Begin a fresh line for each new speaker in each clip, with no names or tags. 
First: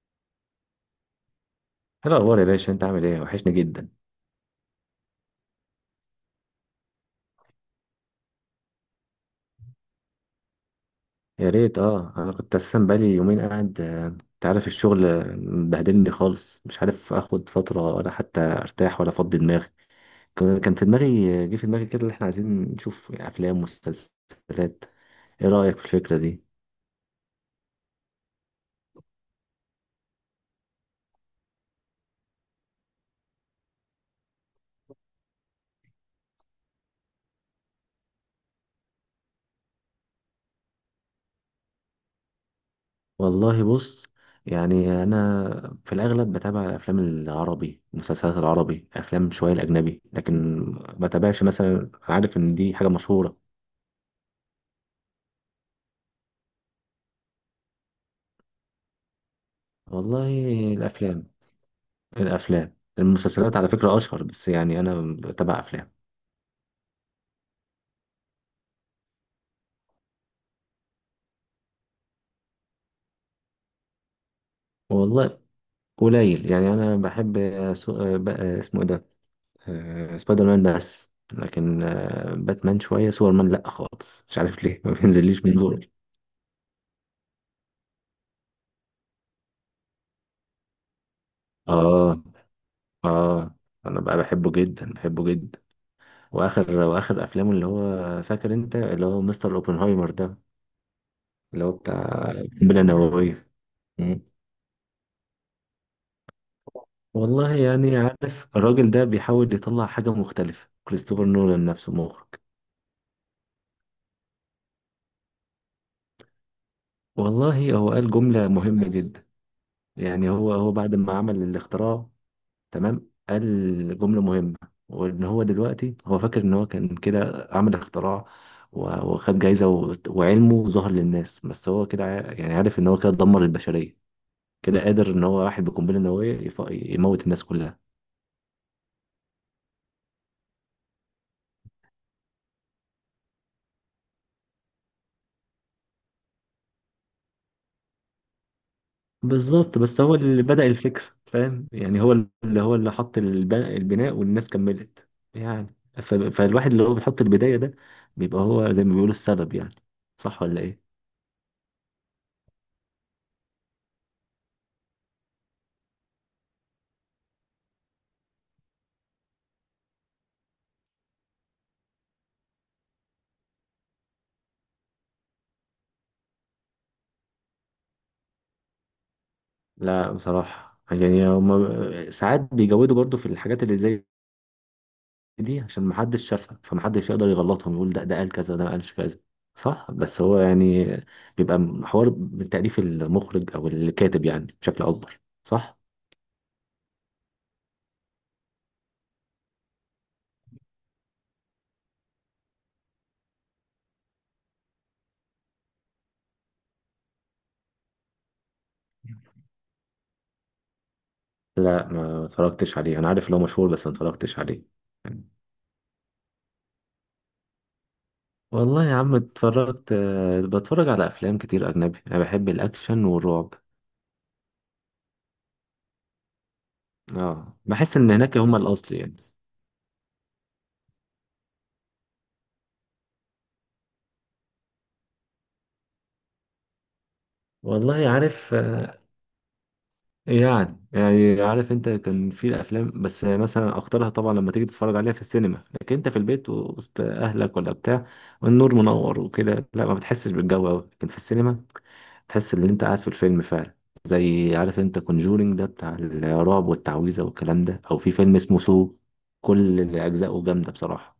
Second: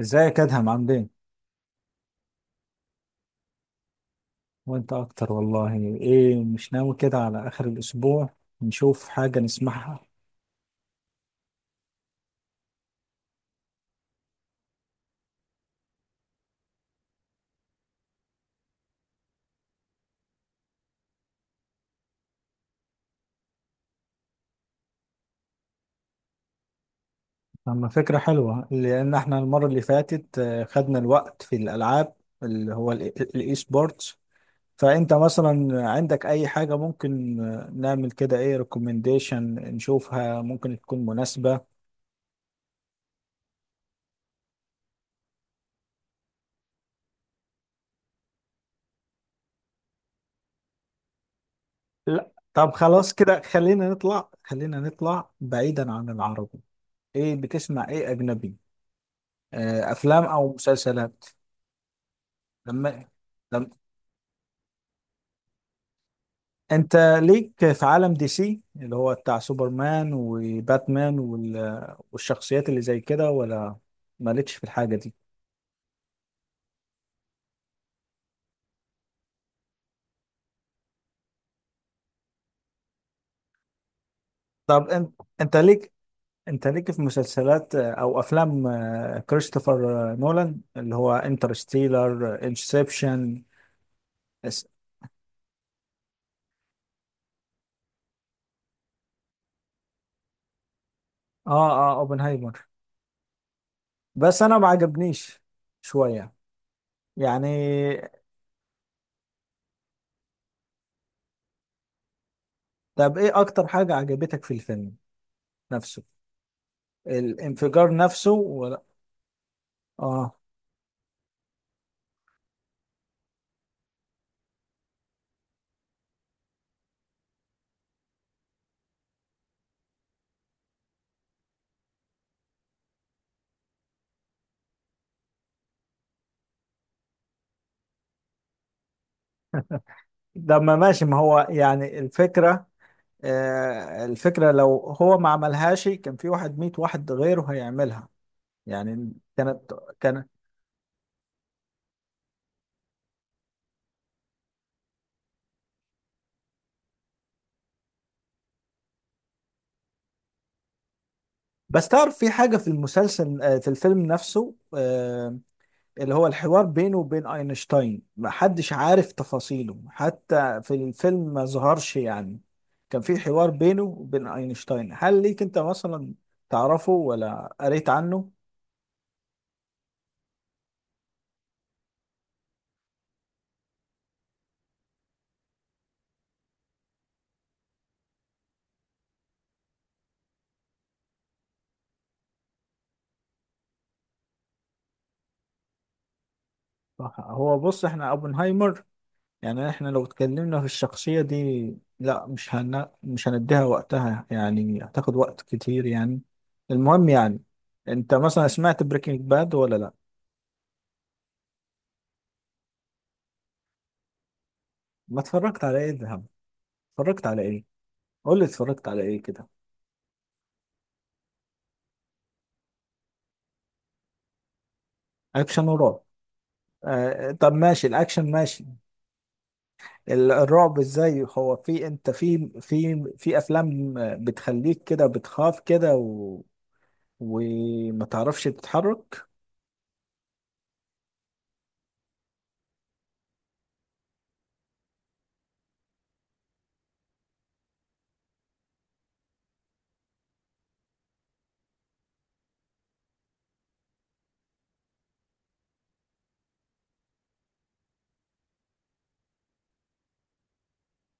ازيك ادهم؟ عامل ايه؟
ايه الاخبار يا باشا؟ انت عامل ايه؟ وحشني جدا.
وانت اكتر والله. ايه مش ناوي كده على اخر الاسبوع نشوف حاجه نسمعها؟
يا ريت، اه، انا كنت اساسا بقالي يومين قاعد. انت عارف الشغل، مبهدلني خالص، مش عارف اخد فتره ولا حتى ارتاح ولا افضي دماغي. كان في دماغي، جه في دماغي كده اللي احنا عايزين نشوف افلام ومسلسلات. ايه رايك في الفكره دي؟
اما فكره حلوه، لان احنا المره اللي فاتت خدنا الوقت في الالعاب اللي هو الاي سبورتس. فانت مثلا عندك اي حاجه ممكن نعمل كده ايه ريكومنديشن نشوفها ممكن تكون مناسبه؟
والله بص، يعني انا في الاغلب بتابع الافلام العربي، المسلسلات العربي، افلام شويه الاجنبي، لكن ما بتابعش مثلا.
لا
عارف ان
طب
دي حاجه
خلاص
مشهوره.
كده، خلينا نطلع بعيدا عن العربي. ايه بتسمع ايه اجنبي؟ افلام
والله
او مسلسلات؟
الافلام، الافلام
لما
المسلسلات على
لما
فكره اشهر، بس يعني انا بتابع افلام.
انت ليك في عالم دي سي اللي هو بتاع سوبرمان وباتمان والشخصيات اللي زي كده ولا مالكش في الحاجة دي؟
والله قليل، يعني انا بحب سو... آه، ب- آه، اسمه ايه ده، سبايدر مان بس، لكن باتمان شويه. سوبر مان لا خالص، مش عارف ليه
طب
ما بينزليش
انت
من زوري.
ليك انت ليك في مسلسلات او افلام كريستوفر نولان، اللي هو
اه.
انترستيلر، انسبشن؟
اه، انا بقى بحبه
اس...
جدا بحبه جدا. واخر افلامه اللي هو فاكر انت اللي هو مستر اوبنهايمر ده،
اه،
اللي هو
اه،
بتاع
اوبنهايمر.
القنبله النوويه.
بس انا ما عجبنيش شوية يعني.
والله يعني عارف الراجل ده بيحاول يطلع حاجة مختلفة، كريستوفر نولان نفسه مخرج.
طب ايه اكتر حاجة عجبتك في الفيلم نفسه؟
والله هو
الانفجار
قال
نفسه
جملة
ولا؟
مهمة جدا. يعني
اه،
هو بعد ما عمل الاختراع، تمام، قال جملة مهمة، وإن هو دلوقتي هو فاكر إن هو كان كده عمل اختراع وخد جايزة وعلمه ظهر للناس، بس هو كده يعني عارف إن هو كده دمر البشرية، كده قادر إن هو واحد بقنبلة نووية يموت الناس كلها.
ده ما ماشي، ما هو يعني الفكرة، الفكرة، لو هو ما عملهاش كان في واحد، ميت واحد غيره هيعملها، يعني كانت،
بالظبط، بس هو
كان.
اللي بدأ الفكرة، فاهم؟ يعني هو اللي حط البناء والناس كملت. يعني فالواحد اللي هو بيحط البداية ده، بيبقى هو زي ما بيقولوا السبب يعني. صح ولا ايه؟
بس تعرف في حاجة في المسلسل، في الفيلم نفسه، اللي هو الحوار بينه وبين أينشتاين، ما حدش عارف تفاصيله حتى في الفيلم ما ظهرش يعني. كان في حوار بينه وبين أينشتاين، هل ليك أنت مثلا تعرفه ولا قريت عنه؟
لا بصراحة يعني هما ساعات بيجودوا برضو في الحاجات اللي زي دي، عشان محدش شافها فمحدش يقدر يغلطهم، يقول ده قال كذا، ده ما قالش كذا. صح بس هو يعني بيبقى حوار من تأليف المخرج او الكاتب يعني بشكل اكبر، صح؟
هو بص، احنا اوبنهايمر، يعني احنا لو اتكلمنا في الشخصية دي لا، مش هنديها وقتها يعني، هتاخد وقت كتير يعني. المهم يعني، انت مثلا سمعت بريكنج باد ولا لا؟
لا ما اتفرجتش عليه، انا عارف ان هو مشهور بس ما اتفرجتش عليه.
ما اتفرجت على ايه؟ ذهب؟ اتفرجت على ايه؟ قول لي
والله
اتفرجت
يا
على
عم
ايه كده.
اتفرجت، بتفرج على افلام كتير اجنبي، انا بحب الاكشن والرعب.
اكشن ورعب؟ آه طب
اه
ماشي،
بحس ان
الاكشن
هناك هما
ماشي،
الاصل يعني.
الرعب ازاي؟ هو في انت في افلام بتخليك كده بتخاف كده وما
والله
تعرفش
عارف،
تتحرك؟
يعني يعني عارف انت كان في الافلام، بس مثلا اختارها طبعا لما تيجي تتفرج عليها في السينما، لكن انت في البيت وسط اهلك ولا بتاع، والنور منور وكده، لا ما بتحسش بالجو قوي، لكن في السينما تحس ان انت قاعد في الفيلم فعلا. زي عارف انت كونجورينج ده بتاع الرعب والتعويذه والكلام ده، او في فيلم اسمه سو، كل اجزائه جامده بصراحه.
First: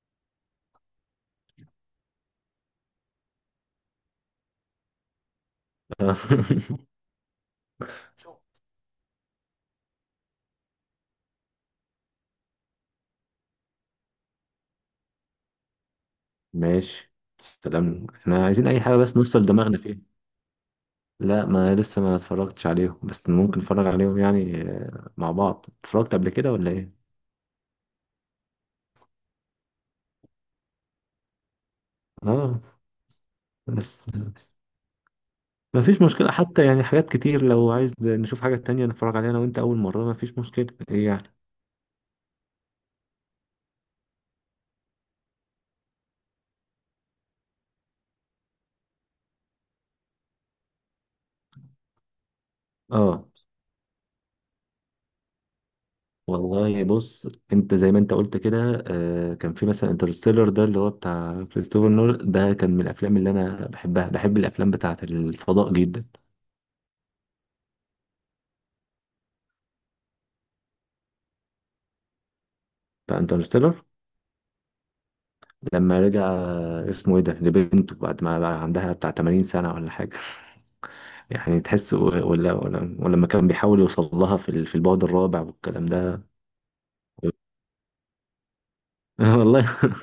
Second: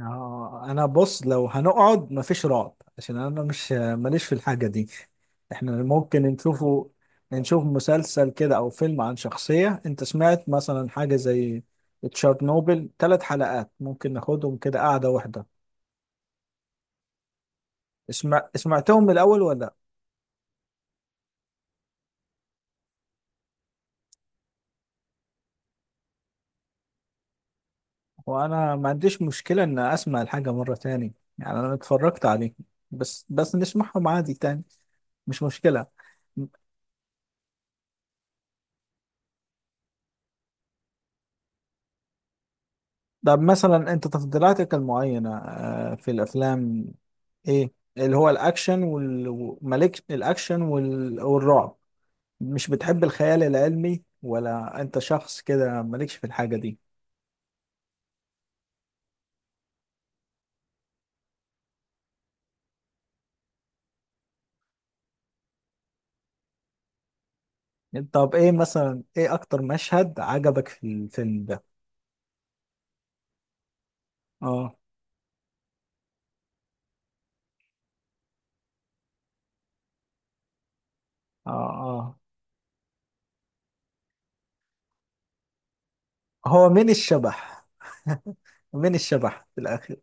اه، انا بص، لو هنقعد مفيش رعب، عشان انا مش ماليش في الحاجه دي. احنا ممكن نشوفه، نشوف مسلسل كده او فيلم عن شخصيه. انت سمعت مثلا حاجه زي تشارنوبل؟ 3 حلقات ممكن ناخدهم كده قاعده واحده.
ماشي، سلام احنا
اسمع،
عايزين اي حاجه
سمعتهم من
بس
الاول
نوصل
ولا لأ؟
دماغنا فيها. لا ما لسه ما اتفرجتش عليهم، بس ممكن نتفرج عليهم يعني، مع بعض اتفرجت قبل كده ولا ايه؟
وانا ما عنديش مشكله ان اسمع الحاجه مره تاني، يعني انا اتفرجت عليه
اه،
بس
بس
نسمعهم عادي تاني، مش
ما
مشكله.
فيش مشكله حتى يعني، حاجات كتير لو عايز نشوف حاجه تانية نتفرج عليها انا وانت اول مره ما فيش مشكله ايه يعني.
طب مثلا انت تفضيلاتك المعينه في الافلام، ايه اللي هو الاكشن مالك الاكشن والرعب؟ مش بتحب
اه،
الخيال العلمي ولا انت شخص كده مالكش في الحاجة دي؟
والله بص، انت زي ما انت قلت كده، كان في مثلا انترستيلر ده اللي هو بتاع كريستوفر نول ده، كان من الافلام اللي انا بحبها. بحب الافلام بتاعه الفضاء جدا.
طب ايه مثلا، ايه اكتر مشهد عجبك في الفيلم ده؟
فانترستيلر
اه،
لما رجع، اسمه ايه ده، لبنته بعد ما بقى عندها بتاع 80 سنه ولا حاجه.
اه،
يعني تحس، و-
اه،
ولا ولا ولما كان بيحاول يوصل لها في في البعد الرابع والكلام ده.
هو مين الشبح؟ مين الشبح في
والله.
الاخر؟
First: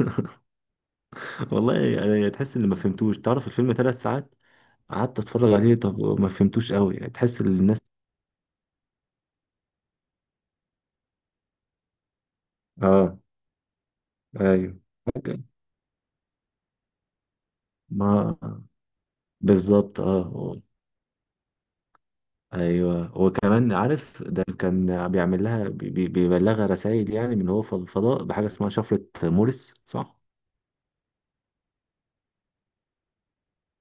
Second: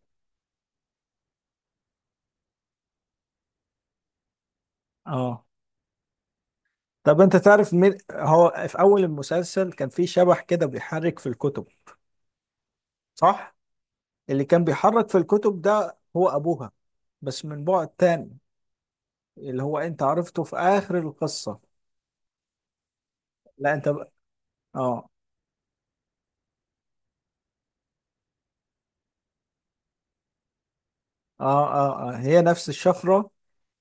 والله يعني تحس ان ما فهمتوش، تعرف الفيلم 3 ساعات قعدت
اه،
اتفرج عليه، طب ما فهمتوش قوي
طب انت
تحس ان
تعرف
الناس.
مين هو؟ في اول المسلسل كان في شبح كده بيحرك في الكتب،
اه،
صح؟ اللي كان
ايوه
بيحرك في
ممكن.
الكتب ده هو ابوها، بس من بعد تاني
ما
اللي هو
بالظبط.
انت عرفته في
اه،
اخر القصة.
ايوه وكمان
لا انت
عارف ده كان
اه،
بيعمل لها بيبلغها رسائل، يعني من هو في الفضاء بحاجه اسمها شفره مورس، صح؟
اه، اه، اه، هي نفس الشفرة،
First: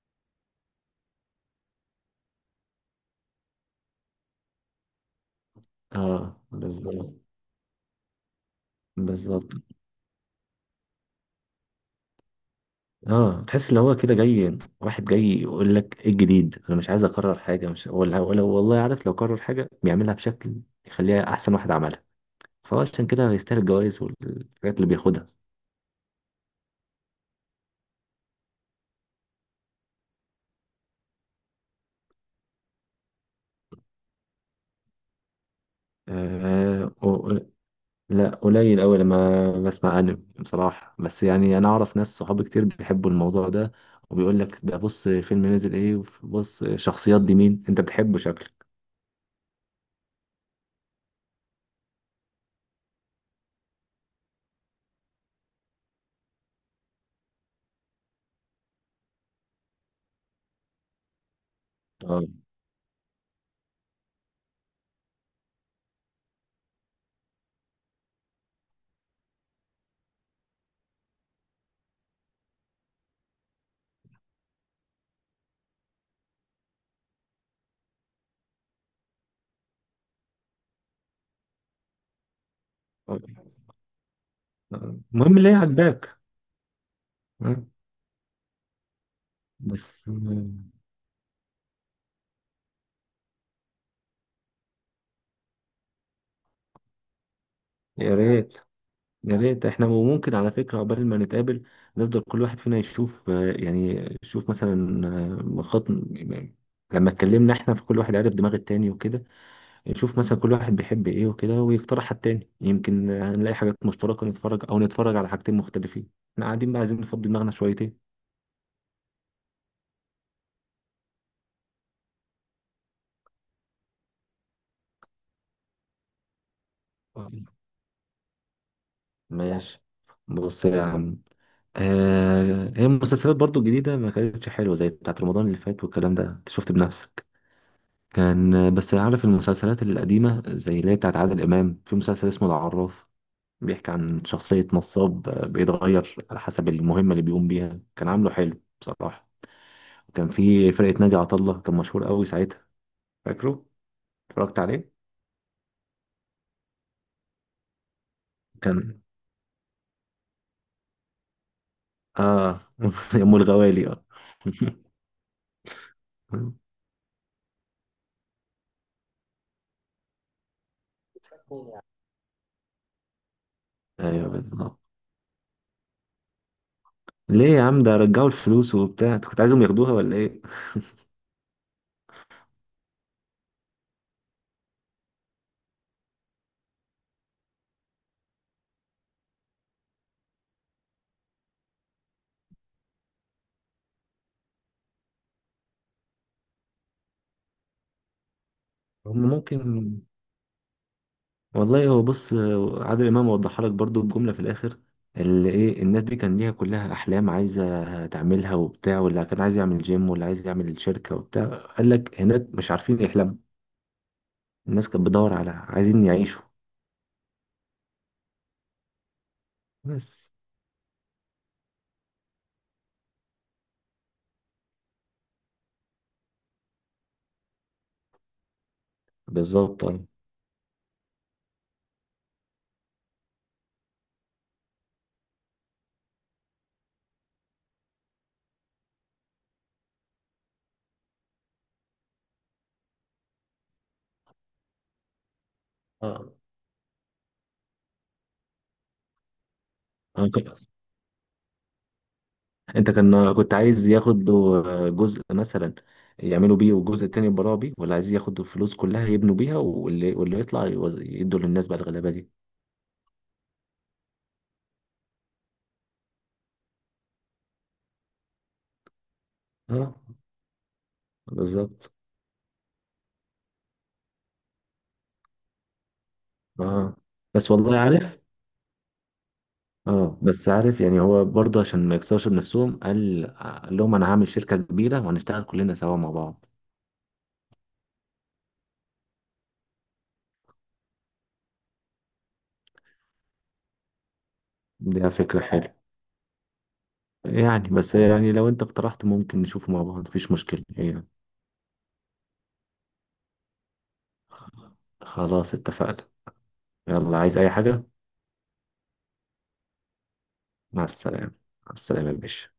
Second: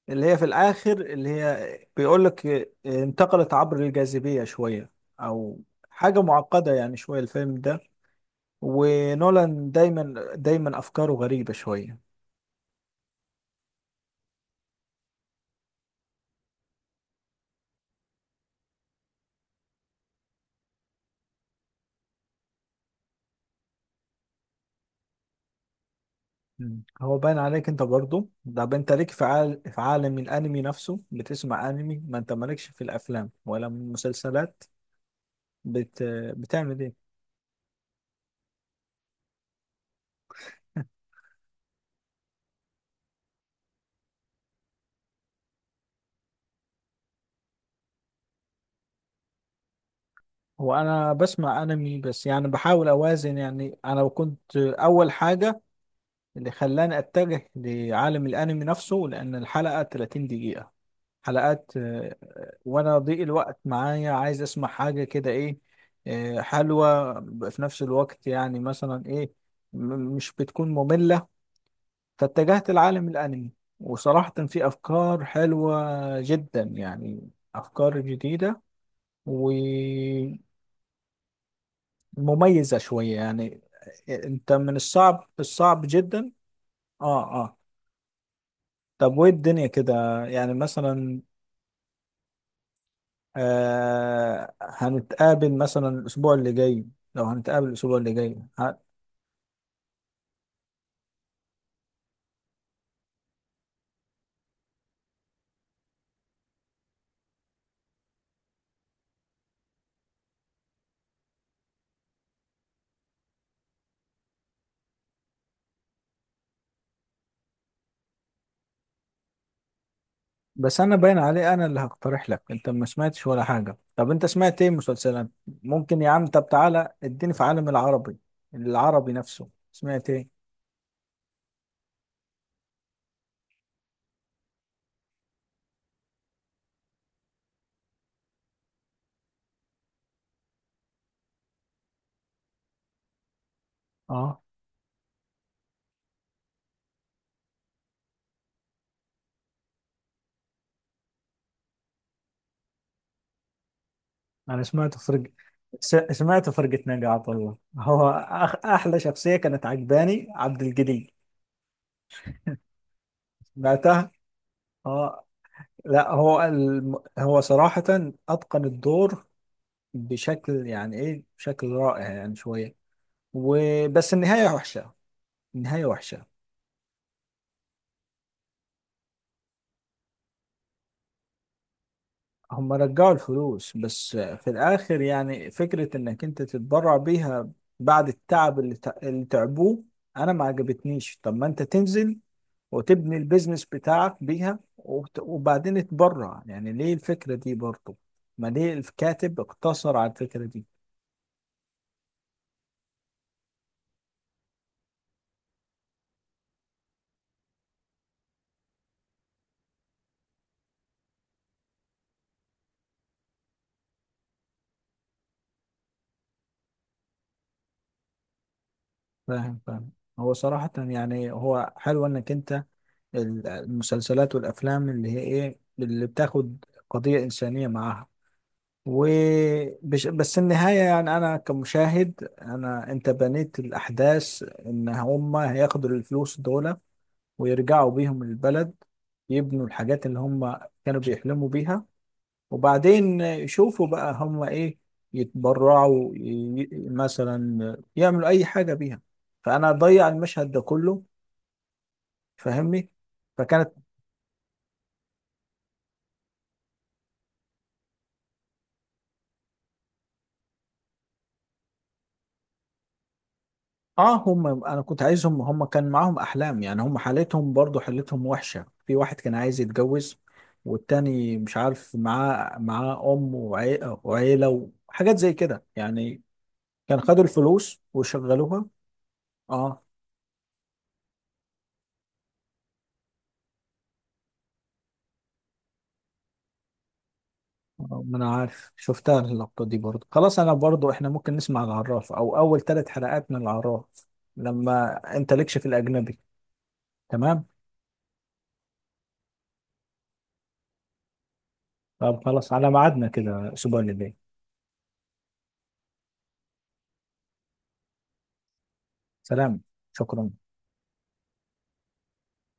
اللي هي في الاخر اللي هي بيقول لك انتقلت عبر الجاذبية شوية، او حاجة
اه،
معقدة يعني
بالظبط.
شوية الفيلم ده.
بالظبط،
ونولان دايما دايما افكاره غريبة شوية.
اه، تحس اللي هو كده جاي، واحد جاي يقول لك ايه الجديد، انا مش عايز اكرر حاجه، مش ولا ولا والله عارف لو كرر حاجه بيعملها بشكل يخليها احسن واحد عملها. فهو عشان كده هيستاهل الجوائز والحاجات اللي بياخدها.
مم. هو باين عليك انت برضو ده، انت ليك في عالم الانمي نفسه، بتسمع انمي؟ ما انت مالكش في الافلام ولا المسلسلات؟ بت... بتعمل
آه.
ايه؟
لا قليل أوي لما بسمع أنمي بصراحة، بس يعني أنا أعرف ناس صحابي كتير بيحبوا الموضوع ده، وبيقول لك ده بص فيلم نزل إيه، وبص شخصيات دي مين أنت بتحبه شكلك.
هو انا بسمع انمي بس، يعني بحاول اوازن. يعني انا كنت اول حاجه اللي خلاني اتجه لعالم الانمي نفسه لان الحلقه 30 دقيقه، حلقات
آه.
وانا ضيق الوقت معايا، عايز اسمع حاجه كده ايه، حلوه، في نفس الوقت يعني مثلا ايه، مش بتكون ممله. فاتجهت لعالم الانمي، وصراحه في افكار حلوه جدا يعني، افكار جديده و مميزة شوية
آه.
يعني. انت من الصعب
المهم اللي هي
الصعب
عجباك.
جدا. اه، اه.
آه.
طب وايه الدنيا
بس
كده يعني مثلا؟ هنتقابل مثلا الاسبوع اللي جاي؟ لو هنتقابل الاسبوع اللي
يا
جاي
ريت يا ريت احنا، وممكن على فكرة عقبال ما نتقابل نفضل كل واحد فينا يشوف، يعني يشوف مثلا، خط لما اتكلمنا احنا، في كل واحد عارف دماغ التاني وكده، يشوف مثلا كل واحد بيحب ايه وكده ويقترح على التاني، يمكن نلاقي حاجات مشتركة نتفرج او نتفرج على حاجتين مختلفين. احنا قاعدين بقى عايزين نفضي دماغنا شويتين.
بس انا باين عليه انا اللي هقترح لك، انت ما سمعتش ولا حاجة. طب انت سمعت ايه مسلسلات ممكن يا عم؟ طب تعالى اديني في عالم العربي، العربي نفسه
ماشي،
سمعت ايه؟
بص يا عم، آه هي المسلسلات برضو الجديدة ما كانتش حلوة زي بتاعت رمضان اللي فات والكلام ده، انت شفت بنفسك. كان بس عارف المسلسلات القديمة زي اللي هي بتاعت عادل إمام، في مسلسل اسمه العراف، بيحكي عن
اه،
شخصية نصاب بيتغير على حسب المهمة اللي بيقوم بيها، كان عامله حلو بصراحة. كان في فرقة ناجي عطا الله، كان مشهور قوي ساعتها، فاكره، اتفرجت
انا
عليه.
سمعت فرقة نقعات. والله هو احلى
كان،
شخصية كانت عجباني عبد الجليل.
اه، ام الغوالي، اه.
سمعتها؟ اه. لا هو هو صراحة اتقن الدور بشكل يعني ايه، بشكل رائع يعني شوية. وبس
ايوه
النهاية
بالظبط.
وحشة، النهاية وحشة.
ليه يا عم، ده رجعوا الفلوس وبتاع، انت كنت عايزهم ياخدوها ولا ايه؟
هم رجعوا الفلوس بس في الاخر يعني فكرة انك انت تتبرع بيها بعد التعب اللي تعبوه، انا ما عجبتنيش. طب ما انت تنزل وتبني البيزنس بتاعك بيها، وبعدين تبرع. يعني ليه الفكرة دي برضه، ما ليه
هم
الكاتب
ممكن.
اقتصر على الفكرة دي؟
والله هو بص، عادل امام وضحها لك برضو بجملة في الاخر، اللي ايه الناس دي كان ليها كلها احلام عايزة تعملها وبتاع، واللي كان عايز يعمل جيم واللي عايز يعمل شركة وبتاع، قال لك هناك مش عارفين يحلموا، الناس كانت بتدور على عايزين يعيشوا
فاهم فاهم.
بس.
هو صراحة يعني هو حلو انك انت المسلسلات والافلام اللي هي ايه، اللي بتاخد قضية انسانية معاها.
بالظبط، أيوة.
وبش بس النهاية يعني، أنا كمشاهد، أنت بنيت الأحداث إن هما هياخدوا الفلوس دول ويرجعوا بيهم البلد، يبنوا الحاجات اللي هما كانوا بيحلموا بيها، وبعدين يشوفوا بقى هم ايه، يتبرعوا
اه،
ي- مثلا يعملوا اي حاجه بيها. فانا اضيع
أنا
المشهد
ك-
ده كله، فاهمني؟
انت كان كنت
فكانت.
عايز ياخدوا جزء مثلا يعملوا بيه، والجزء التاني يبراوا بيه، ولا عايز ياخدوا الفلوس كلها يبنوا بيها، واللي يطلع يدوا للناس بقى الغلابه دي.
اه، هم انا كنت عايزهم، هم كان معاهم احلام يعني، هم حالتهم برضو، حالتهم وحشه، في واحد كان عايز
اه،
يتجوز والتاني مش
بالظبط.
عارف، معاه ام وعيله وحاجات زي كده يعني.
اه،
كان خدوا
بس والله
الفلوس
عارف،
وشغلوها. اه.
اه بس عارف يعني هو برضه عشان ما يكسرش بنفسهم، قال لهم انا هعمل شركه كبيره وهنشتغل كلنا سوا مع بعض.
ما انا عارف، شفتها اللقطة دي برضو. خلاص انا برضو، احنا ممكن نسمع العراف، او اول 3 حلقات من العراف، لما
دي
انت
فكره
لكش في
حلوه
الاجنبي. تمام؟
يعني، بس يعني لو انت اقترحت ممكن نشوفه مع بعض مفيش مشكله يعني.
طب خلاص على ميعادنا كده الاسبوع اللي جاي.
خلاص اتفقنا. يلا، عايز أي حاجة؟
سلام، شكرا.
مع السلامة. مع السلامة يا باشا.